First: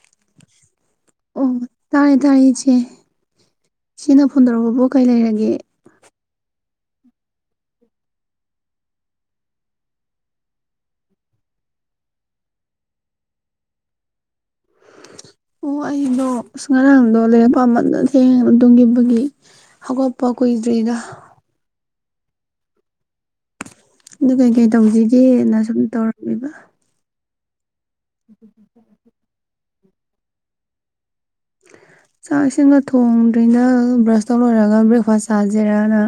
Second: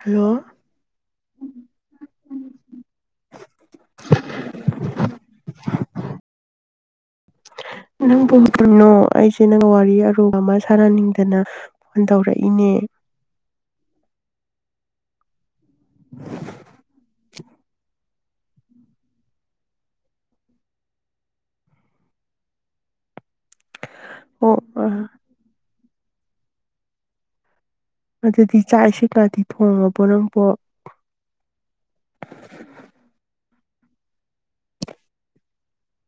hello ꯑꯣ ꯇꯥꯔꯦ ꯇꯥꯥꯏꯔꯦ ꯏꯆꯦ ꯏꯆꯦꯅ ꯐꯣꯟ ꯇꯧꯔꯛꯄꯕꯣ ꯀꯩ ꯂꯩꯔꯒꯦ ꯅꯪꯕꯨꯅꯣ ꯑꯩꯁꯦ ꯅꯪ ꯋꯥꯔꯤ ꯑꯔꯨꯕ ꯑꯃ ꯁꯥꯟꯅꯅꯤꯡꯗꯅ ꯐꯣꯟ ꯇꯧꯔꯛꯏꯅꯦ ꯑꯣ ꯑꯩꯗꯣ ꯑ ꯉꯔꯥꯡꯗꯣ ꯂꯩꯔ ꯄꯥꯃꯟꯗꯅꯦ ꯍꯦꯡ ꯇꯣꯡꯒꯤꯕꯒꯤ ꯍꯧꯒꯠꯄ ꯀꯨꯏꯗ꯭ꯔꯤꯗ ꯑꯗꯨ ꯑꯣ ꯀꯩꯀꯩ ꯇꯧꯁꯤꯒꯦꯅ ꯁꯨꯝ ꯇꯧꯔꯝꯃꯤꯕ ꯑ ꯇꯤ ꯆꯥꯁꯤꯛꯂ ꯊ ꯊꯣ ꯄꯅꯝꯄꯣ ꯔꯤꯗ ꯕ꯭ꯔꯁ ꯇꯧ ꯂꯣꯏꯔꯒ ꯕ꯭ꯔꯦꯛꯐꯥꯁ ꯆꯥꯁꯤꯔꯅ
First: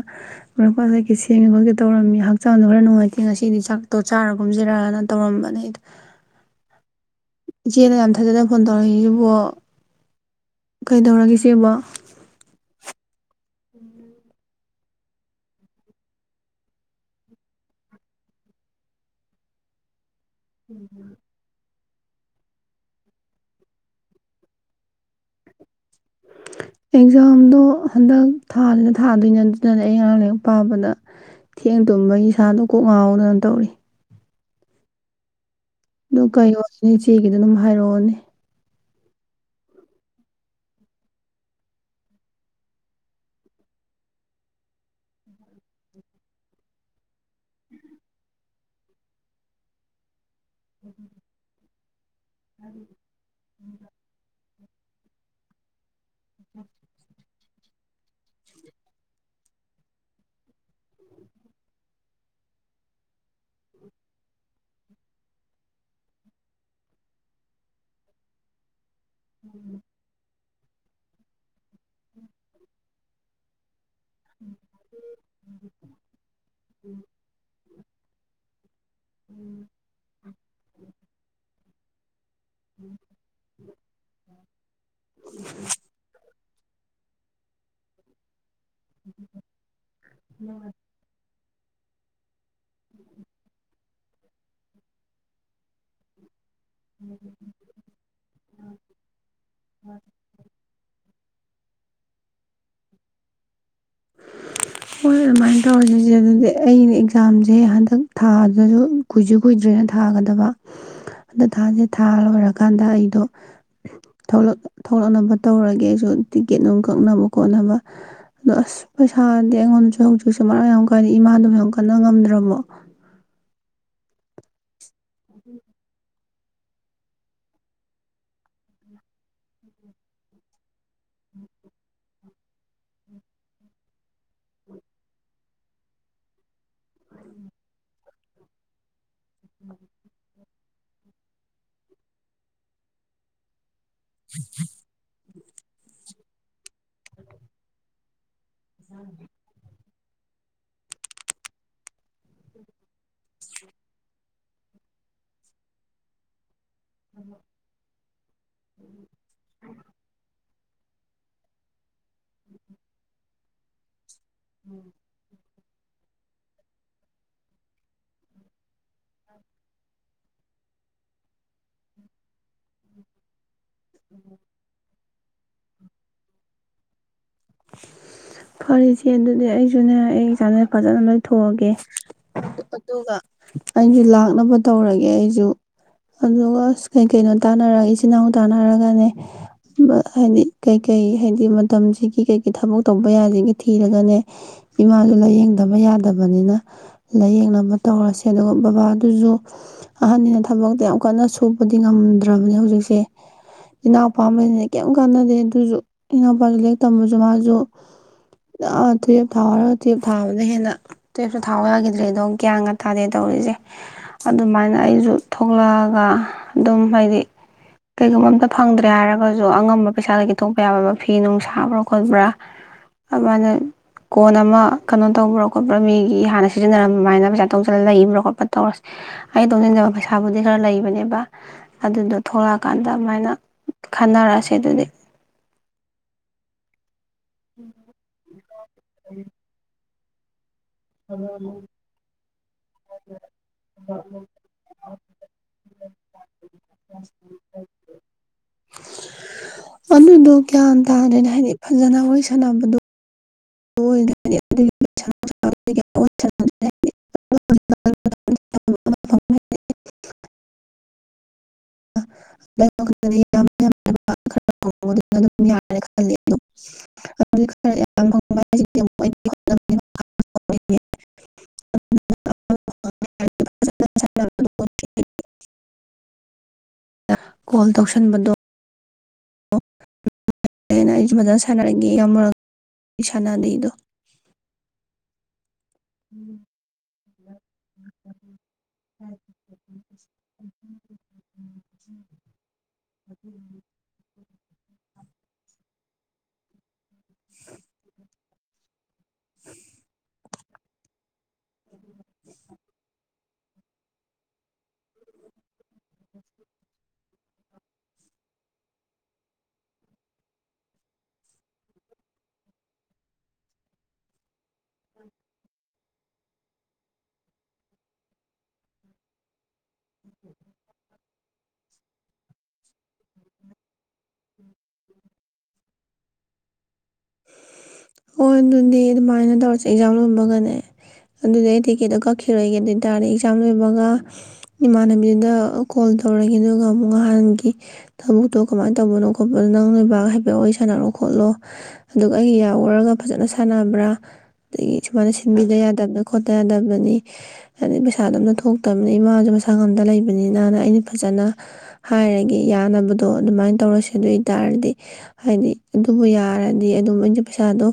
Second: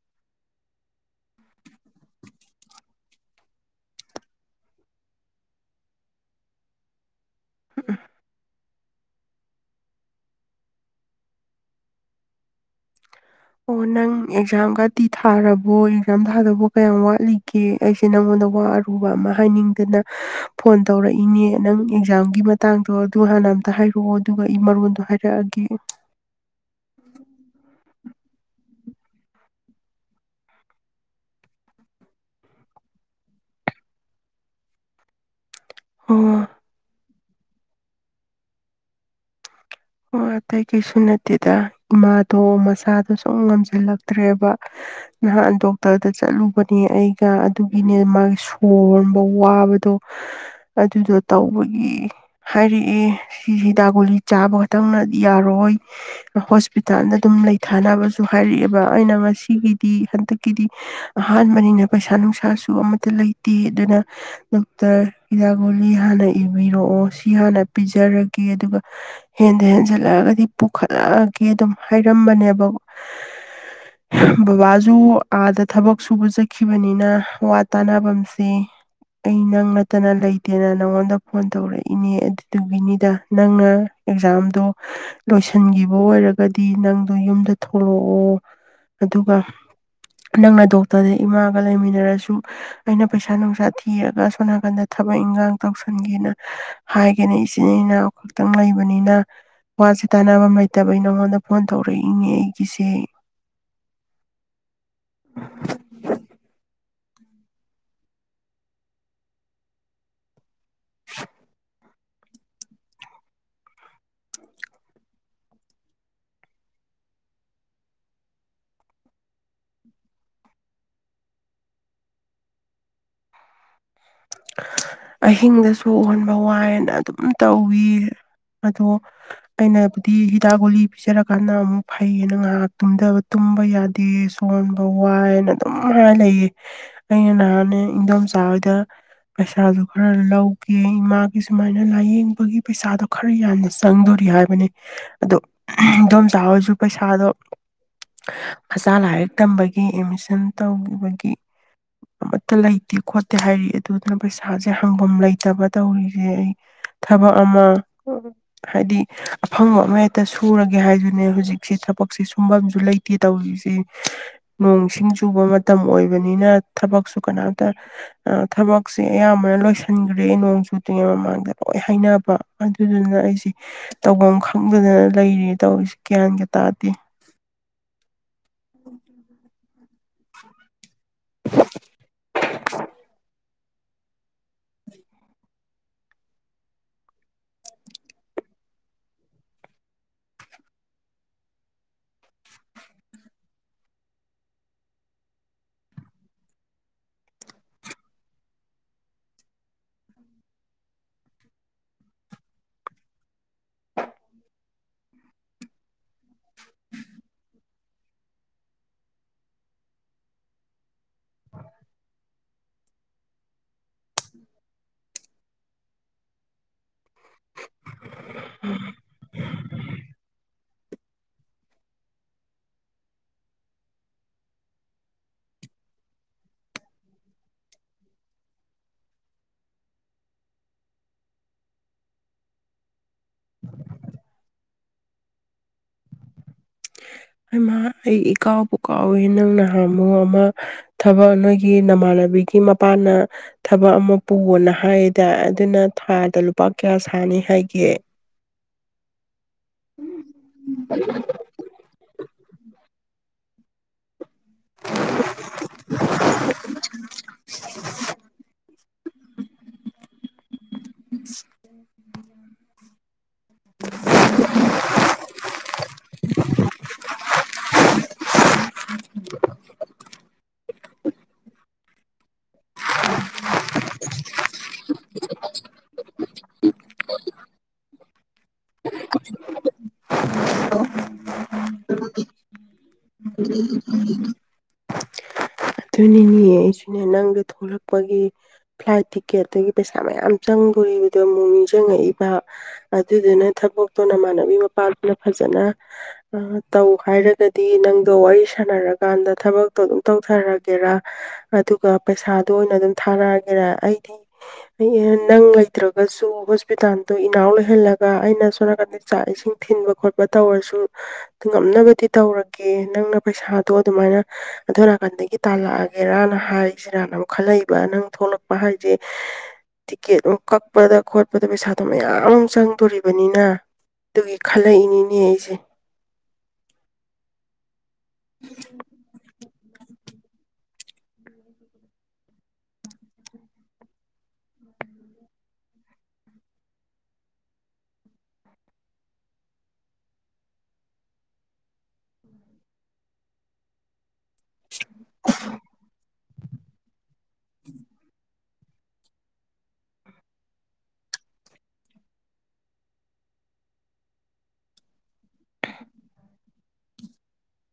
ꯕ꯭ꯔꯦꯛꯐꯥꯁ ꯀꯩꯀꯩ ꯁꯦꯡꯒꯦ ꯈꯣꯠꯀꯦ ꯇꯧꯔꯝꯃꯤ ꯍꯛꯆꯥꯡꯗꯣ ꯈꯔ ꯅꯨꯡꯉꯥꯏꯇꯦ ꯉꯁꯤꯗꯤ ꯆꯥꯛꯇ ꯆꯥꯔꯒꯨꯝꯁꯤꯔꯑꯅ ꯇꯧꯔꯝꯕꯅꯦꯗꯣ ꯌꯦꯅ ꯌꯥꯗꯗ ꯐꯣꯟꯗ ꯇꯧꯔꯁꯤꯕꯣ ꯀꯩꯗꯧꯔꯒꯦ ꯁꯤꯕꯣ ꯑꯣ ꯅꯪ ꯑꯦꯛꯖꯥꯝꯒꯗꯤ ꯊꯥꯔꯕꯣ ꯑꯦꯛꯖꯥꯝ ꯊꯥꯗꯧꯕ ꯀꯌꯥꯝ ꯋꯥꯠꯂꯤꯒꯦ ꯑꯩꯁꯦ ꯅꯪꯉꯣꯟꯗ ꯋꯥ ꯑꯔꯨꯕ ꯑꯃ ꯍꯥꯏꯅꯤꯡꯗꯅ ꯐꯣꯟ ꯇꯧꯔꯛꯏꯅꯦ ꯅꯪ ꯑꯦꯛꯖꯥꯝꯒꯤ ꯃꯇꯥꯡꯗꯣ ꯑꯗꯨ ꯍꯥꯟꯅ ꯑꯝꯇ ꯍꯥꯏꯔꯛꯑꯣ ꯑꯗꯨꯒ ꯑꯩ ꯃꯔꯣꯟꯗꯣ ꯍꯥꯏꯔꯛꯑꯒꯦ ꯑꯦꯛꯖꯥꯝꯗꯣ ꯍꯟꯗꯛ ꯊꯥꯁꯤꯅ ꯊꯥꯗꯣꯏ ꯅ ꯑꯗꯨꯗꯅꯦ ꯑꯩ ꯑꯉꯥꯡ ꯂꯔꯤꯛ ꯄꯥꯕꯗ ꯊꯦꯡ ꯇꯨꯝꯕ ꯏꯁꯥꯗꯣ ꯀꯣꯛ ꯉꯥꯎꯗꯅ ꯇꯧꯔꯤ ꯑꯗꯨ ꯀꯥꯏ ꯑꯣ ꯆꯦꯒꯤꯗ ꯑꯗꯨꯝ ꯍꯥꯏꯔꯛꯑꯣꯅꯦ ꯑꯣ ꯑꯇꯩ ꯀꯩꯁꯨ ꯅꯠꯇꯦꯗ ꯏꯃꯥꯗꯣ ꯃꯁꯥꯗꯣ ꯁꯨꯝ ꯉꯝꯁꯤꯜꯂꯛꯇ꯭ꯔꯦꯕ ꯅꯍꯥꯟ ꯗꯣꯛꯇꯔꯗ ꯆꯠꯂꯨꯕꯅꯦ ꯑꯩꯒ ꯑꯗꯨꯒꯤꯅꯦ ꯃꯥꯒꯤ ꯁꯣꯟꯕ ꯋꯥꯕꯗꯣ ꯑꯗꯨꯗꯣ ꯇꯧꯕꯒꯤ ꯍꯥꯏꯔꯛꯑꯦ ꯁꯤ ꯍꯤꯗ ꯒꯨꯂꯤ ꯆꯥꯕ ꯈꯤꯇꯪꯅ ꯌꯥꯔꯣꯏ ꯍꯣꯁꯄꯤꯇꯥꯜꯗ ꯑꯗꯨꯝ ꯂꯩ ꯊꯥꯅꯕꯁꯨ ꯍꯥꯏꯔꯛꯑꯦꯕ ꯑꯩꯅ ꯃꯁꯤꯒꯤꯗꯤ ꯍꯟꯗꯛꯀꯤꯗꯤ ꯑꯍꯥꯟꯕꯅꯤꯅ ꯄꯩꯁꯥ ꯅꯨꯡꯁꯥꯁꯨ ꯑꯃꯠꯇ ꯂꯩꯇꯦ ꯑꯗꯨꯅ ꯗꯣꯛꯇꯔ ꯍꯤꯗꯒꯣꯂꯤ ꯍꯥꯟꯅ ꯏꯕꯤꯔꯛꯑꯣ ꯁꯤ ꯍꯥꯟꯅ ꯄꯤꯖꯔꯒꯦ ꯑꯗꯨꯒ ꯍꯦꯟꯗ ꯍꯦꯟꯖꯤꯜꯂꯛꯑꯒꯗꯤ ꯄꯨꯈꯠꯂꯛꯑꯒ ꯑꯗꯨꯝ ꯍꯥꯏꯔꯝꯕꯅꯦꯕ ꯕꯕꯥꯖ ꯑꯥꯗ ꯊꯕꯛ ꯁꯨꯕ ꯆꯠꯈꯤꯕꯅꯤꯅ ꯋꯥ ꯇꯥꯅꯐꯝꯁꯦ ꯑꯩ ꯅꯪ ꯅꯠꯇꯅ ꯂꯩꯇꯦꯅ ꯅꯪꯉꯣꯟꯗ ꯐꯣꯟ ꯇꯧꯔꯛꯏ ꯏꯅꯦ ꯑꯗꯨꯒꯤꯅꯤꯗ ꯅꯪꯅ ꯝꯗ ꯂꯣꯏ ꯑꯣꯏꯔ ꯇꯒꯗꯤ ꯅꯪꯗꯣ ꯌꯨꯝꯗ ꯊꯣꯛꯂꯛꯑꯣ ꯑꯗꯨꯒ ꯅꯪꯅ ꯗꯣꯛꯇꯔꯗ ꯏꯃꯥ ꯒ ꯂꯩꯃꯤꯟꯅꯔꯁꯨ ꯑꯩꯅ ꯄꯩꯁꯥ ꯅꯨꯡꯁꯥ ꯊ ꯀꯤꯔꯒ ꯁꯣ ꯅꯥꯀꯟꯗ ꯊꯕꯛ ꯏꯟꯈꯥꯡ ꯇꯧꯁꯟꯒꯦꯅ ꯍꯥꯏꯒꯅꯤ ꯏꯆꯤꯟ ꯏꯅꯥꯎ ꯈꯛꯇꯪ ꯂꯩꯕ ꯅ ꯋꯥꯁꯦ ꯇꯥꯟꯐꯝ ꯂꯩꯇꯕ ꯅꯪꯉꯣꯟꯗ ꯐꯣꯟ ꯇꯧꯔꯛꯏꯉꯦ ꯑꯩꯒꯤꯁꯦ ꯑꯗꯨꯃꯥꯏꯅ ꯇꯧꯔꯤꯦ ꯑꯗꯨꯗꯤ ꯑꯩꯅ ꯑꯦꯛꯖꯥꯝꯁꯦ ꯍꯟꯗꯛ ꯊꯥꯗꯁꯨ ꯀꯨꯏꯁꯨ ꯀꯨꯏꯗ꯭ꯔꯦꯅ ꯊꯥꯒꯗꯕ ꯑꯗ ꯊꯥꯁꯦ ꯊꯥ ꯂꯣꯏꯔꯀꯥꯟꯗ ꯑꯩꯗꯣ ꯊꯣꯛꯂꯛꯅꯕ ꯇꯧꯔꯒꯦ ꯑꯩꯁꯨ ꯇꯤꯛꯀꯦꯠ ꯅꯨꯡꯝ ꯀꯛꯅꯕ ꯈꯣꯠꯅꯕ ꯑꯗꯣ ꯑꯁ ꯄꯩꯁꯥꯗꯤ ꯑꯩꯉꯣꯟꯗꯁꯨ ꯍꯧꯖꯤꯛꯁꯦ ꯃꯔꯥꯡ ꯌꯥꯝ ꯀꯥꯏꯅ ꯏꯃꯥꯗꯨꯕꯨ ꯌꯥꯝ ꯀꯟꯅ ꯉꯝꯗ꯭ꯔꯕꯣ ꯑꯍꯤꯡꯗꯁꯨ ꯑꯣꯟ ꯋꯥꯏꯑꯅ ꯑꯗꯨꯝ ꯇꯧꯋ ꯑꯗꯣ ꯑꯩꯅꯕꯨꯗꯤ ꯍꯤꯗꯥꯛ ꯒꯨꯂꯤ ꯄꯤꯖꯔꯀꯥꯟꯗ ꯑꯃꯨꯛ ꯐꯩꯌꯦꯅ ꯉꯥꯏꯍꯥꯛ ꯇꯨꯝꯊꯕ ꯇꯨꯝꯕ ꯌꯥꯗꯦ ꯁꯣꯟꯕ ꯋꯥꯏꯑꯅ ꯑꯗꯨꯝ ꯍꯥꯏꯅ ꯂꯩꯌꯦ ꯑꯩꯅ ꯅꯍꯥꯟꯅꯦ ꯏꯪꯗꯣꯝ ꯆꯥꯕꯗ ꯄꯩꯁꯥꯗꯨ ꯈꯔ ꯂꯧ ꯀ ꯏꯃꯥꯒꯤ ꯁꯨꯃꯥꯏꯅ ꯂꯥꯏꯌꯦꯡꯕꯒꯤ ꯄꯩꯁꯥꯗꯣ ꯈꯔ ꯌꯥꯟꯖ ꯆꯪꯗꯣꯔꯤ ꯍꯥꯏꯕꯅꯤ ꯑꯗꯣ ꯑꯗꯨꯗꯣꯝ ꯆꯥꯔꯁꯨ ꯄꯩꯁꯥꯗꯣ ꯑꯁꯥꯥꯏꯗꯝꯩ ꯑꯦꯗꯃꯤꯁꯟ ꯇꯧꯈꯤꯕꯒꯤ ꯑꯃꯠꯇ ꯂꯩꯇꯦ ꯈꯣꯠꯇꯦ ꯇ ꯍꯥꯏꯔꯤ ꯑꯗꯨꯅ ꯄꯩꯁꯥꯁꯦ ꯍꯪꯒꯝ ꯂꯩꯇꯕ ꯇꯧꯔꯤꯁꯦ ꯑꯩ ꯊꯕꯛ ꯑꯃ ꯑꯣ ꯍꯥꯏꯗꯤ ꯑꯐꯪꯕ ꯑꯃꯦꯛꯇꯁꯨ ꯁꯨꯔꯒꯦ ꯍꯥꯏꯗꯨꯅꯦ ꯍꯧꯖꯤꯛꯁꯤꯦ ꯊꯕꯛꯁꯦ ꯁꯨꯝꯕꯝꯁꯨ ꯂꯩꯇꯦ ꯇꯧꯔꯤꯁꯤꯦ ꯅꯣꯡ ꯁꯤꯡ ꯆꯨꯕ ꯃꯇꯝ ꯑꯣꯏꯕꯅꯤꯅ ꯊꯕꯛꯁꯨ ꯀꯅꯥꯝꯇ ꯊꯕꯛ ꯁꯦ ꯑꯌꯥꯝꯕꯅ ꯂꯣꯏꯁꯤꯟꯈ꯭ꯔꯦ ꯅꯣꯡ ꯁꯨꯠꯇ꯭ꯔꯤꯉꯩ ꯃꯃꯥꯡꯗ ꯂꯣꯏ ꯍꯅꯕ ꯑꯗꯨꯗꯨꯅ ꯑꯩꯁꯦ ꯇꯧꯐꯝ ꯈꯪꯗꯅ ꯂꯩꯔꯤ ꯇꯧꯁꯤ ꯒ꯭ꯌꯥꯟꯒ ꯇꯥꯗꯦ [unintelligible] ꯐꯔꯦꯆꯦ ꯑꯗꯨꯅꯦ ꯑꯩ ꯑꯩ ꯀꯥꯟ ꯐꯖꯅ ꯂꯣꯏꯊꯣꯛꯑꯒꯦ ꯑꯗꯨꯒ ꯑꯩꯒꯤ ꯂꯥꯛ ꯊꯛꯅꯕ ꯇꯧꯔꯒꯦ ꯑꯩꯁꯨ ꯑꯗꯨꯒ ꯀꯩꯀꯩꯅꯣ ꯇꯥꯅꯔꯒ ꯏꯆꯤꯟꯜ ꯏꯅꯥꯎ ꯇꯥꯟꯅꯔꯒꯅꯦ ꯍꯥꯏꯗꯤ ꯀꯩꯀꯩ ꯍꯥꯏꯗꯤ ꯃꯇꯝꯁꯤꯒꯤ ꯀꯩ ꯊꯕꯛ ꯇꯧꯕ ꯌꯥꯁꯤꯒꯤ ꯊꯤꯔꯒꯅꯦ ꯏꯃꯥꯁꯨ ꯂꯥꯏꯌꯦꯡꯗꯕ ꯌꯥꯗꯕꯅꯤꯅ ꯂꯥꯏꯌꯦꯡꯅꯕ ꯇꯧꯔꯁꯦ ꯑꯗꯨꯒ ꯕꯕꯥꯗꯨꯁꯨ ꯑꯍꯟꯅꯤꯅ ꯊꯕꯛꯇꯣ ꯌꯥꯝ ꯀꯟꯅ ꯁꯣꯛꯄꯗꯤ ꯉꯝꯗ꯭ꯔꯕꯅꯦ ꯍꯧꯖꯤꯛꯁꯦ ꯏꯅꯥꯎꯄꯥꯁꯤꯅꯦ ꯀꯩꯝ ꯀꯥꯟꯅꯗꯦ ꯑꯗꯨꯁꯨꯅꯥꯎ ꯑꯗꯨ ꯃꯥꯁꯨ ꯇꯨꯌꯦꯞ ꯊꯥꯎꯔꯒ ꯇꯨꯌꯦꯞ ꯊꯥꯕꯅ ꯍꯦꯟꯅ ꯇꯨꯌꯦꯞꯁꯨ ꯊꯥꯕ ꯌꯥꯈꯤꯗ꯭ꯔꯦ ꯑꯗꯣ ꯒ꯭ꯌꯥꯟ ꯉꯥ ꯇꯥꯗꯦ ꯇꯧꯔꯤꯁꯦ ꯑꯗꯨꯃꯥꯏꯅ ꯑꯩꯁꯨ ꯊꯣꯛꯂꯛꯑꯒ ꯑꯗꯨꯝ ꯍꯥꯏꯗꯤ ꯀꯩꯒꯨꯝꯕ ꯑꯝꯇ ꯐꯪꯗ꯭ꯔꯦ ꯍꯥꯏꯔꯒꯁꯨ ꯑꯉꯝꯕ ꯄꯩꯁꯥꯗꯒꯤ ꯊꯣꯛꯣꯛꯄ ꯌꯥꯕꯕ ꯐꯤ ꯅꯨꯡ ꯁꯥꯕ꯭ꯔꯣ ꯈꯣꯠꯄ꯭ꯔꯥ ꯑꯗꯨꯃꯥꯏꯅ ꯀꯣꯟ ꯑꯃ ꯀꯩꯅꯣ ꯇꯧꯕ꯭ꯔꯥ ꯈꯣꯠꯄ꯭ꯔꯥ ꯃꯤꯒꯤ ꯍꯥꯟꯅ ꯁꯤꯖꯤꯟꯅꯔꯃꯥꯏꯅ ꯄꯩꯁꯥ ꯇꯣꯡꯁꯤꯜꯂ ꯂꯩꯕ꯭ꯔꯥ ꯈꯣꯠꯄ꯭ꯔꯥ ꯇꯧꯔꯁꯦ ꯑꯩꯅ ꯇꯣꯡꯁꯤꯟꯖꯕ ꯄꯩꯁꯥꯕꯨꯗꯤ ꯈꯔ ꯂꯩꯕꯅꯦꯕ ꯑꯗꯨꯗꯣ ꯊꯣꯛꯂꯛꯑꯀꯥꯟꯗ ꯑꯗꯨꯃꯥꯏꯅ ꯈꯟꯅꯔꯛꯑꯁꯦ ꯑꯗꯨꯗꯤ ꯑꯃ ꯑꯩ ꯏꯀꯥꯎ ꯄꯨ ꯀꯥꯎꯋꯦ ꯅꯪꯅ ꯑꯃꯨ ꯑꯃꯃ ꯊꯕꯛ ꯅꯣꯏꯒꯤ ꯅꯃꯥꯟꯅꯕꯤꯒꯤ ꯃꯄꯥꯅ ꯊꯕꯛ ꯑꯃ ꯄꯨꯑꯣꯣꯅ ꯍꯥꯏꯌꯦꯗ ꯑꯗꯨꯅ ꯊꯥ ꯇ ꯄ ꯀꯌꯥ ꯁꯥꯅꯤ ꯍꯥꯏꯒꯦ ꯑꯅꯗꯨ ꯀꯌꯥꯇ ꯑꯗꯨꯦꯅ ꯍꯥꯏꯗꯤ ꯐꯖꯅ ꯑꯣꯏꯣꯏꯁꯅꯕꯣ [unintelligible] [unintelligible] ꯑ ꯝ ꯌꯥꯔ ꯈ [unintelligible] ꯎꯝ ꯑꯗꯨ [unintelligible] ꯀꯣꯜ ꯇꯧꯁꯟꯕꯗꯣ ꯅ ꯃꯊꯅ ꯁꯥꯟꯅꯔꯒꯦ ꯌꯥꯝ ꯑꯃ ꯅ ꯑꯗꯨꯅꯤꯅꯤ ꯅꯪ ꯊꯣꯛꯂꯛꯄꯒꯤ ꯐ꯭ꯂꯥꯏꯠ ꯇꯤꯛꯀꯦꯠꯇꯒꯤ ꯄꯩꯁꯥ ꯃꯌꯥꯝ ꯆꯪꯗꯣꯔꯤꯕꯗꯣ ꯑꯃꯨꯛ ꯅꯤꯡꯁꯤꯡꯉꯛꯏꯕ ꯑꯗꯨꯗꯨꯅ ꯊꯕꯛꯇꯣ ꯅꯃꯥꯟꯅꯕꯤ ꯃꯄꯥ ꯅ ꯐꯖꯅ ꯇꯧ ꯍꯥꯏꯔꯒꯗꯤ ꯅꯪꯗꯣ ꯋꯥꯔꯤ ꯁꯥꯟꯅꯔꯀꯥꯟꯗ ꯊꯕꯛꯇꯣ ꯑꯗꯨꯝ ꯇꯧꯊꯔꯒꯦ ꯒꯦꯔ ꯑꯗꯨ ꯑꯗꯨꯒ ꯄꯩꯁꯥꯗꯣ ꯑꯣꯏꯅ ꯑꯗꯨꯝ ꯊꯥꯔꯛꯑꯒꯦ ꯑꯣꯏꯒꯔ ꯑꯩꯗꯤ ꯅꯪ ꯂꯩꯇ꯭ꯔꯒꯁꯨ ꯍꯣꯁꯄꯤꯇꯥꯜꯗꯣ ꯏꯅꯥꯎ ꯂꯩꯍꯜꯂꯒ ꯑꯩꯅ ꯑ ꯁꯣ ꯅꯥꯀꯟꯗ ꯆꯥꯛ ꯏꯁꯤꯡ ꯊꯤꯟꯕ ꯈꯣꯠꯄ ꯇꯧꯔꯁꯨ ꯉꯝꯅꯕꯗꯤ ꯇꯧꯔꯒꯦ ꯅꯪꯅ ꯄꯩꯁꯥꯗꯣ ꯑꯗꯨꯃꯥꯏꯅ ꯑꯗꯨꯔꯀꯥꯟꯗꯒꯤ ꯇꯥꯜꯂꯛꯑꯒꯦꯔꯅ ꯍꯥꯏꯔꯤꯁꯤꯔꯅꯨꯛ ꯈꯜꯂꯛꯏꯕ ꯅꯪ ꯊꯣꯛꯂꯛꯄ ꯍꯥꯏꯁꯦ ꯇꯤꯛꯀꯦꯠ ꯑꯃꯛ ꯀꯛꯄꯗ ꯈꯣꯠꯄꯗ ꯄꯩꯁꯥꯗꯣ ꯃꯌꯥꯝ ꯑꯃ ꯆꯪꯗꯣꯔꯤꯕꯅꯤꯅ ꯑꯗꯨꯒꯤ ꯈꯜꯂꯛꯏꯅꯤꯅꯦ ꯑꯩꯁꯦ ꯑꯣ ꯑꯗꯨꯗꯤ ꯑꯗꯨꯃꯥꯏꯅ ꯇꯧꯔ ꯑꯦꯛꯖꯥꯝ ꯂꯣꯏꯕꯒꯅꯦ ꯑꯗꯨꯗꯤ ꯑꯩ ꯇꯤꯛꯀꯦꯠꯇꯣ ꯀꯛꯈꯤꯔꯒꯦ ꯑꯗꯨ ꯑꯣꯏꯇꯥꯔꯗꯤ ꯑꯦꯛꯖꯥꯝ ꯂꯣꯏꯕꯒ ꯏꯃꯥꯟꯅꯕꯤꯗꯨꯗ ꯀꯣꯜ ꯇꯧꯔꯒꯦ ꯑꯗꯨꯒ ꯑꯃꯨꯛ ꯅꯍꯥꯟꯒꯤ ꯊꯕꯛꯇꯣ ꯀꯃꯥꯏꯅ ꯇꯧꯕꯅꯣ ꯈꯣꯠꯄꯅꯣ ꯅꯪ ꯅꯣꯏꯕꯥꯛ ꯍꯥꯏꯐꯦꯠ ꯋꯥꯔꯤ ꯁꯥꯟꯅꯔꯣ ꯈꯣꯠꯂꯣ ꯑꯗꯨꯒ ꯑꯩꯒꯤ ꯇꯧꯔꯒ ꯐꯖꯅ ꯁꯥꯟꯅꯕ꯭ꯔꯥ ꯑꯗꯒꯤ ꯁꯨꯃꯥꯏꯅ ꯁꯤꯟꯕꯤꯗ ꯌꯥꯗꯕꯅ ꯈꯣꯠꯇ ꯌꯥꯗꯕꯅꯤ ꯑꯗꯩ ꯄꯩꯁꯥꯗꯣꯝꯅ ꯊꯣꯛ ꯕꯅꯤ ꯏꯃꯥꯁꯨꯦ ꯃꯁꯥ ꯉꯝꯗ ꯂꯩꯕꯅꯤꯅꯅ ꯑꯩꯅ ꯐꯖꯅ ꯍꯥꯏꯔꯒꯦ ꯌꯥꯅꯕꯗꯣ ꯑꯗꯨꯃꯥꯏꯅ ꯇꯧꯔꯁꯦ ꯑꯗꯨ ꯑꯣꯏꯇꯥꯔꯗꯤ ꯍꯥꯏꯗꯤ ꯑꯗꯨꯕꯨ ꯌꯥꯔꯗꯤ ꯑꯗꯨꯝ ꯑꯩꯅ ꯄꯩꯁꯥꯗꯣ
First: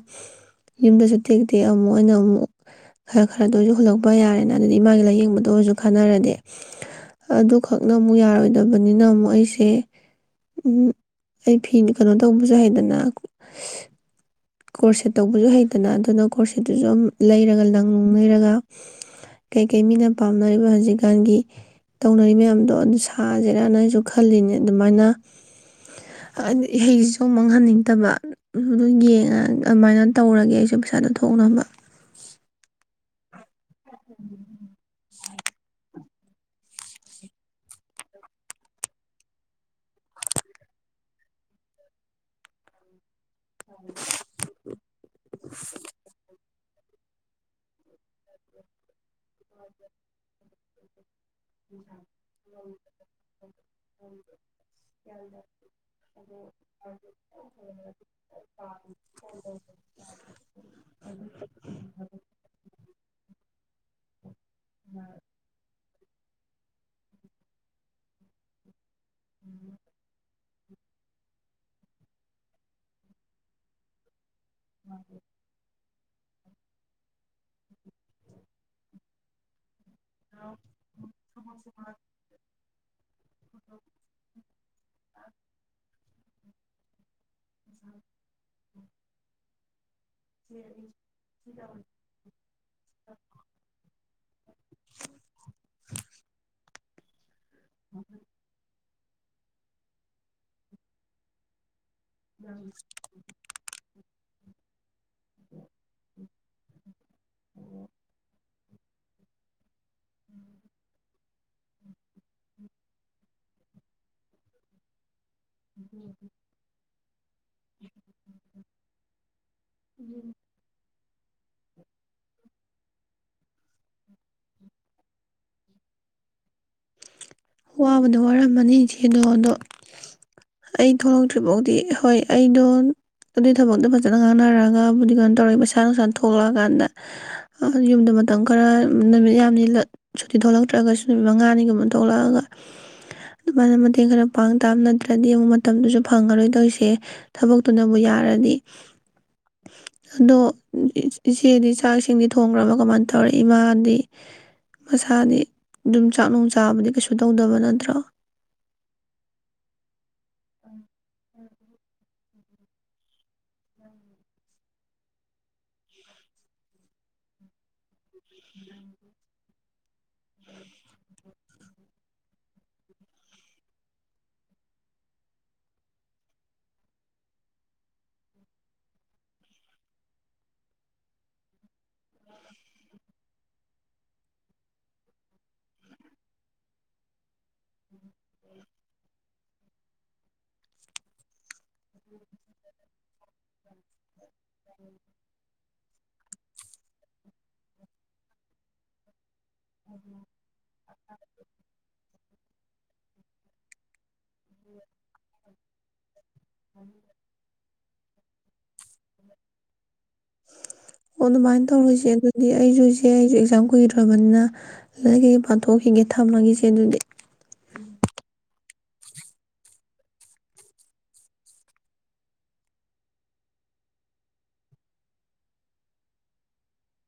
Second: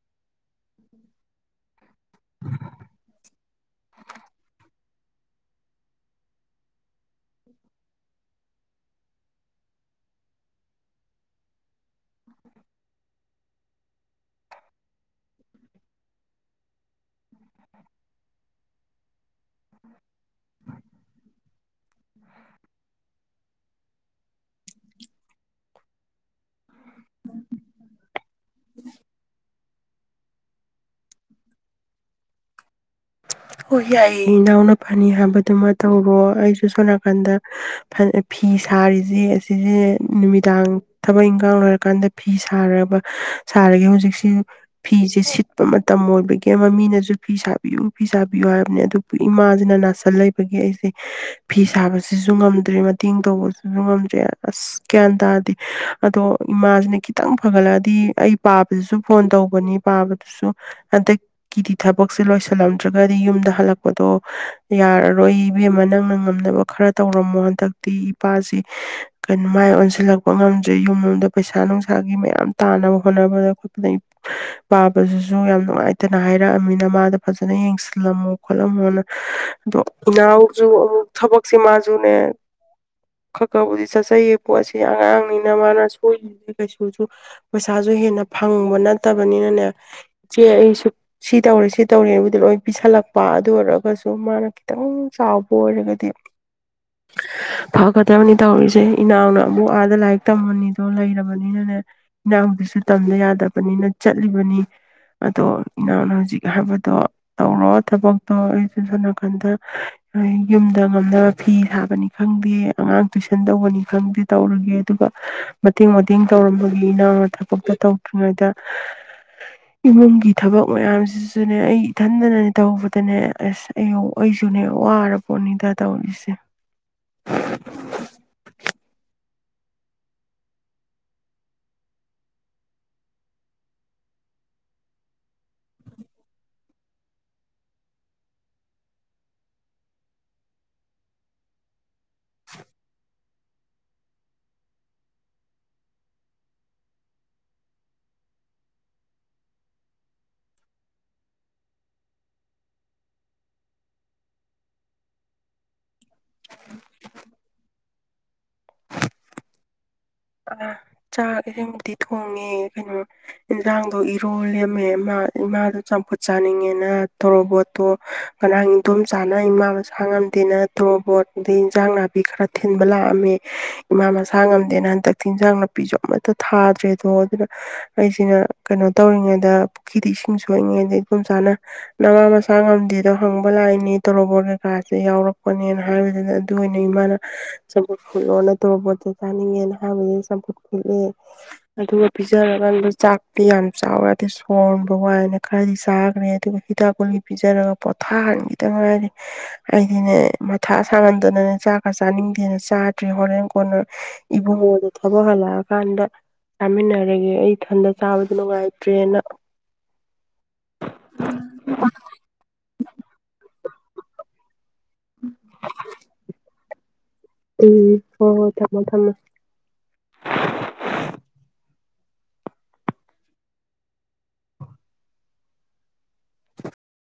ꯌꯨꯝꯗꯁꯨ ꯇꯦꯛꯇꯦꯛ ꯑꯃꯨꯛ ꯑꯣꯏꯅ ꯑꯃꯨꯛ ꯈꯔ ꯈꯔꯗꯁꯨ ꯍꯨꯜꯂꯛꯄ ꯌꯥꯔꯦꯅ ꯑꯗꯨ ꯏ ꯃꯥꯒꯤ ꯂꯥꯏꯌꯦꯡꯕꯗ ꯑꯣꯏꯔꯁꯨ ꯈꯥꯅꯔꯗꯤ ꯑꯗꯨꯈꯛꯅ ꯑꯃꯨꯛ ꯌꯥꯔꯣꯏꯗꯕꯅꯤꯅ ꯑꯃꯨꯛ ꯑꯩꯁꯦ ꯑꯩ ꯐꯤ ꯀꯩꯅꯣ ꯇꯧꯕꯁꯨ ꯍꯥꯏꯗꯅ ꯀꯣꯔꯁꯦꯠ ꯇꯧꯕꯁꯨ ꯍꯩꯇꯅ ꯑꯗꯨꯅ ꯀꯣꯔꯁꯦꯠꯇꯨꯁꯨ ꯑꯗꯨꯝ ꯂꯩꯔꯒ ꯂꯪ ꯅꯨꯡ ꯂꯩꯔꯒ ꯀꯩꯀꯩ ꯃꯤꯅ ꯄꯥꯝꯅꯔꯤꯕ ꯍꯧꯖꯤꯛ ꯀꯥꯡꯒꯤ ꯇꯧꯅꯔꯤ ꯃꯌꯥꯝꯗꯣ ꯑꯗꯨ ꯁꯥꯁꯦ ꯔꯅ ꯑꯩꯁꯨ ꯈꯜꯂꯤꯅꯦ ꯑꯗꯨꯃꯥꯏꯅ ꯍꯥꯏꯗꯤ ꯏꯍꯩꯁꯤꯁꯨ ꯃꯥꯡꯍꯟꯅꯤꯡꯗꯕ ꯑꯗꯨ ꯌꯦꯡꯉ ꯑꯗꯨꯃꯥꯏꯅ ꯇꯧꯔꯒꯦ ꯑꯩꯁꯨ ꯄꯩꯁꯥꯗ ꯊꯣꯛꯅꯕ ꯑꯣ ꯌꯥꯏꯌꯦ ꯏꯅꯥꯎꯅ ꯐꯥꯅꯤ ꯍꯥꯏꯕꯗꯨꯃ ꯇꯧ ꯑꯣ ꯑꯩꯁꯨ ꯁꯣꯝꯅꯥꯀꯟꯗ ꯐꯤ ꯁꯥꯔꯤꯁꯦ ꯑꯁꯤꯁꯦ ꯅꯨꯃꯤꯗꯥꯡ ꯊꯕꯛ ꯏꯪꯈꯥꯡ ꯂꯣꯏꯔꯀꯥꯟꯗ ꯐꯤ ꯁꯥꯔꯕ ꯁꯥꯔꯒꯦ ꯍꯧꯖꯤꯛꯁꯤ ꯐꯤꯁꯦ ꯁꯤꯠꯄ ꯃꯇꯝ ꯑꯣꯏꯕꯒꯤ ꯑ‍ꯦ ꯃꯃꯤꯅꯁꯨ ꯐꯤ ꯁꯥꯕꯤꯌꯨ ꯄꯤ ꯁꯥꯕꯤꯌꯣ ꯍꯥꯏꯕꯅꯦ ꯑꯗꯨꯕꯨ ꯏꯃꯥꯁꯤꯅ ꯅꯥꯁꯜ ꯂꯩꯕꯒꯤ ꯑꯩꯁꯦ ꯐꯤ ꯁꯥꯕꯁꯤꯁꯨ ꯉꯝꯗ꯭ꯔꯦ ꯃꯇꯦꯡ ꯇꯧꯕꯁꯤꯁꯨ ꯉꯝꯗ꯭ꯔꯦ ꯑꯁ ꯒ꯭ꯌꯥꯟ ꯇꯥꯔꯗꯤ ꯑꯗꯣ ꯏꯃꯥꯁꯤꯅ ꯈꯤꯇꯪ ꯐꯒꯠꯂꯛꯑꯗꯤ ꯑꯩ ꯄꯥꯕꯗꯨꯁꯨ ꯐꯣꯟ ꯇꯧꯕꯅꯤ ꯄꯥꯕꯗꯨꯁꯨ ꯍꯟꯗꯛꯀꯤꯗꯤ ꯊꯕꯛꯁꯦ ꯂꯣꯏꯁꯤꯜꯂꯝ ꯅꯠꯇ꯭ꯔꯒꯗꯤ ꯌꯨꯝꯗ ꯍꯜꯂꯛꯄꯗꯣ ꯌꯥꯔꯔꯣꯏ ꯏꯕꯦꯝꯃ ꯅꯪ ꯉꯝꯅꯕ ꯈꯔ ꯇꯧꯔꯝꯃꯣ ꯍꯟꯗꯛꯇꯤ ꯏꯄꯥꯁꯤ ꯀꯩꯅꯣ ꯃꯥꯏ ꯑꯣꯟꯁꯤꯜꯂꯛꯄ ꯃꯃꯥꯡ ꯆꯍꯤꯒꯤ ꯃꯣꯜꯗ ꯄꯩꯁꯥ ꯅꯨꯡꯁꯥꯒꯤ ꯃꯌꯥꯝ ꯇꯥꯅꯕ ꯍꯣꯠꯅꯕꯗ ꯑꯩꯈꯣꯏꯗꯪ ꯄꯥꯕꯗꯨꯁꯨ ꯌꯥꯝ ꯅꯨꯡꯉꯥꯏꯇꯦ ꯅ ꯍꯥꯏꯔꯛꯑꯃꯤꯅ ꯃꯥꯗ ꯐꯖ ꯐꯖꯅ ꯌꯦꯡꯁꯤꯜꯂꯝꯃꯣ ꯈꯣꯠꯂꯝꯃꯣꯅ ꯑꯗꯣ ꯏꯅꯥꯎꯁꯨ ꯑꯃꯨꯛ ꯊꯕꯛꯁꯦ ꯃꯥꯁꯨꯅꯦ ꯈꯕꯨꯗꯤ ꯆꯠꯆꯩꯌꯦ ꯄꯣꯠꯁꯤ ꯑꯉꯥꯡꯅꯤꯅ ꯃꯥꯅꯁꯨ [unintelligible] ꯀꯩꯁꯨ ꯄꯩꯁꯥꯁꯨ ꯍꯦꯟꯅ ꯐꯪꯕ ꯅꯠꯇꯕꯅꯤꯅꯅꯦ ꯏꯆꯦ ꯑꯩꯁꯨ ꯁꯤ ꯇꯧꯔꯦ ꯁꯤ ꯇꯧꯔꯦ ꯂꯣꯏ ꯄꯤꯁꯜꯂꯛꯄ ꯑꯗꯨ ꯑꯣꯏꯔꯒꯁꯨ ꯃꯥꯅ ꯈꯤꯇꯪ ꯆꯥꯎꯕ ꯑꯣꯏꯔꯒꯗꯤ ꯐ ꯀꯗꯕꯅꯤ ꯇꯧꯔꯤꯁꯦ ꯏꯅꯥꯎꯅ ꯑꯕꯨꯛ ꯑꯥꯗ ꯂꯥꯏꯔꯤꯛ ꯇꯝꯃꯅꯤꯗꯣ ꯂꯩꯔꯕꯅꯤꯅꯅꯦ ꯅꯍꯎꯗꯤꯁꯨ ꯇꯝꯗ ꯌꯥꯗꯕꯅꯤꯅ ꯆꯠꯂꯤꯕꯅꯤ ꯑꯗꯣ ꯏꯅꯥꯎꯅ ꯍꯧꯖꯤꯛ ꯍꯥꯏꯕꯗꯣ ꯇꯧꯔꯣ ꯊꯕꯛꯇꯣ ꯑꯩ ꯆꯨꯁꯂꯀꯥꯟꯗ ꯌꯨꯝꯗ ꯉꯝꯅꯕ ꯐꯤ ꯁꯥꯕꯅꯤ ꯈꯪꯗꯦ ꯑꯉꯥꯡ ꯇꯨꯏꯁꯟ ꯇꯧꯕꯅꯤ ꯈꯪꯗꯦ ꯇꯧꯔꯒꯦ ꯑꯗꯨꯒ ꯃꯇꯦꯡ ꯃꯇꯦꯡ ꯇꯧꯔꯝꯕ ꯏꯅꯥꯎꯅ ꯊꯕꯛꯇ ꯇꯧꯗ꯭ꯔꯤꯉꯩꯗ ꯏꯃꯨꯡꯒꯤ ꯊꯕꯛ ꯃꯌꯥꯝꯁꯤ ꯑꯗꯨꯅꯦ ꯑꯩ ꯏꯊꯟꯗꯅꯅꯦ ꯇꯧꯕꯗꯅꯦ ꯑꯁ ꯑꯩ ꯑꯩꯁꯨꯅꯦ ꯋꯥꯔꯕꯣꯠꯅꯤꯗ ꯇꯧꯔꯤꯁꯦ ꯋꯥꯕꯗ ꯋꯥꯔꯝꯃꯅꯤ ꯏꯆꯦꯗꯣ ꯑꯗꯣ ꯑꯩ ꯊꯣꯛꯂꯛꯇ꯭ꯔꯤꯐꯥꯎꯗꯤ ꯍꯣꯏ ꯑꯩꯗꯣ ꯑꯗꯨꯒꯤ ꯊꯕꯛꯇꯣ ꯐꯖꯅ ꯉꯥꯡꯅꯔꯒꯕꯨꯗꯤ ꯀꯩꯅꯣ ꯇꯧꯔꯒ ꯄꯩꯁꯥ ꯅꯨꯡꯁꯥ ꯊꯣꯛꯂꯛꯑꯀꯥꯟꯗ ꯌꯨꯝꯗ ꯃꯇꯝ ꯈꯔ ꯅꯨꯃꯤꯠ ꯌꯥꯝꯅꯤ ꯁꯨꯇꯤ ꯊꯣꯛꯂꯛꯇ꯭ꯔꯒꯁꯨ ꯅꯨꯃꯤꯠ ꯃꯉꯥꯅꯤꯒꯨꯝꯕ ꯊꯣꯛꯂꯛꯑꯒ ꯑꯗꯨꯃꯥꯏꯅ ꯃꯇꯦꯡ ꯈꯔ ꯄꯥꯡ ꯇꯥꯕ ꯅꯠꯇ꯭ꯔꯗꯤ ꯑꯃꯨꯛ ꯃꯇꯝꯗꯨꯁꯨ ꯐꯪꯉꯔꯣꯏ ꯇꯧꯁꯦ ꯊꯕꯛꯇꯨꯅꯕꯨ ꯌꯥꯔꯗꯤ ꯑꯗꯣ ꯏꯆꯦꯗꯤ ꯆꯥꯛꯁꯤꯡꯗꯤ ꯊꯣꯡꯈ꯭ꯔꯕ ꯀꯃꯥꯏꯅ ꯇꯧꯔ ꯏꯃꯥꯗꯤ ꯃꯁꯥꯗꯤ ꯑꯗꯨꯝ ꯆꯥꯛ ꯅꯨꯡ ꯆꯥꯕꯗꯤ ꯀꯩꯁꯨ ꯇꯧꯗꯕ ꯅꯠꯇ꯭ꯔꯣ ꯑ ꯆꯥꯛ ꯏꯃꯤ ꯊꯣꯡꯉꯦ ꯀꯩꯅꯣ ꯏꯟꯁꯥꯡꯗꯣ ꯏꯔꯣ ꯂꯦꯝꯃꯦ ꯏꯃꯥꯗꯣ ꯆꯝꯐꯨꯠ ꯆꯥꯅꯤꯡꯉꯦꯅ ꯇꯣꯔꯣꯕꯣꯠꯇꯣ ꯀꯅꯥꯥꯡ ꯏꯗꯣꯝ ꯆꯥꯅ ꯏꯃꯥ ꯃꯁꯥ ꯉꯝꯗꯦꯅ ꯇꯣꯔꯣꯕꯣꯠ ꯑꯩ ꯏꯟꯖꯥꯡ ꯅꯥꯄꯤ ꯈꯔ ꯊꯤꯟꯕ ꯂꯥꯛꯑꯝꯃꯦ ꯏꯃꯥ ꯃꯁꯥ ꯉꯝꯗꯦꯅ ꯍꯟꯇꯛꯇ ꯆꯤꯟꯖꯥꯡ ꯅꯥꯄꯤꯁꯨ ꯑꯃꯠꯇ ꯊꯥꯗ꯭ꯔꯦꯗꯣ ꯑꯗꯨꯅ ꯑꯩꯁꯤꯅ ꯀꯩꯅꯣ ꯇꯧꯔꯤꯉꯩꯗ ꯄꯨꯈ꯭ꯔꯤꯗ ꯏꯁꯤꯡ ꯁꯣꯛꯏꯉꯩꯗ ꯏꯝ ꯆꯥꯅ ꯅꯅꯥꯥ ꯃꯆꯥ ꯉꯝꯗꯦꯗꯣ ꯍꯪꯕ ꯂꯥꯛꯏꯅꯦ ꯇꯣꯔꯣꯕꯣꯔꯠ ꯀꯩꯀꯥꯁꯦ ꯌꯥꯎꯔꯛꯄꯅꯦꯅ ꯍꯥꯏꯕꯗꯨꯗ ꯑꯗꯨ ꯑꯣꯏꯅ ꯏꯃꯥꯅ ꯆ ꯐꯨ ꯂꯣꯟꯅ ꯇꯧꯕ ꯄꯣꯠꯇ ꯆꯥꯅꯤꯡꯉꯦꯅ ꯊꯕ ꯆꯄꯨꯠ ꯐꯦ ꯑꯗꯨꯒ ꯄꯤꯖꯔꯀꯥꯟꯗ ꯆꯥꯛꯇꯤ ꯌꯥꯝ ꯆꯥꯎꯔꯗꯤ ꯁꯣꯟꯕ ꯋꯥꯏꯅ ꯈꯔꯗꯤ ꯆꯥꯈ꯭ꯔꯦ ꯑꯗꯨꯒ ꯍꯤꯗꯥꯛ ꯀꯨꯂꯤ ꯄꯤꯖꯔꯒ ꯄꯣꯊꯥꯍꯟꯈꯤꯗꯪ ꯉꯗꯤ ꯑꯩꯗꯤꯅꯦ ꯃꯊꯥ ꯁꯥꯡꯍꯟꯗꯅꯅꯦ ꯆꯥꯛ ꯈꯔ ꯆꯥꯅꯤꯡꯗꯦꯅ ꯆꯥ ꯔꯤ ꯍꯣꯔ ꯀ ꯃꯉꯣꯗ ꯊꯕꯛ ꯍꯜꯂꯛꯑꯀꯥꯟꯗ ꯆꯥꯃꯤꯟꯅꯔꯒꯦ ꯑꯩ ꯏꯊꯟꯗ ꯆꯥꯕ ꯅꯨꯡꯉꯥꯏ ꯑꯣ ꯑꯗꯨꯃꯥꯏꯅ ꯇꯧꯔꯨꯁꯦ ꯑꯗꯨꯗꯤ ꯑꯩꯁꯨꯨꯁꯦ ꯑꯩꯁꯨ ꯑꯦꯛꯖꯥꯝ ꯀꯨꯏꯔꯕꯅꯤꯅ ꯑꯗꯨꯗꯒꯤꯩ ꯄꯥꯊꯣꯛꯈꯤꯒꯦ ꯊꯝꯃꯒꯤꯁꯦ ꯑꯗꯨꯗꯤ ꯎꯝ ꯍꯣꯏ ꯍꯣꯏ ꯊꯝꯃꯣ ꯊꯝꯃꯣ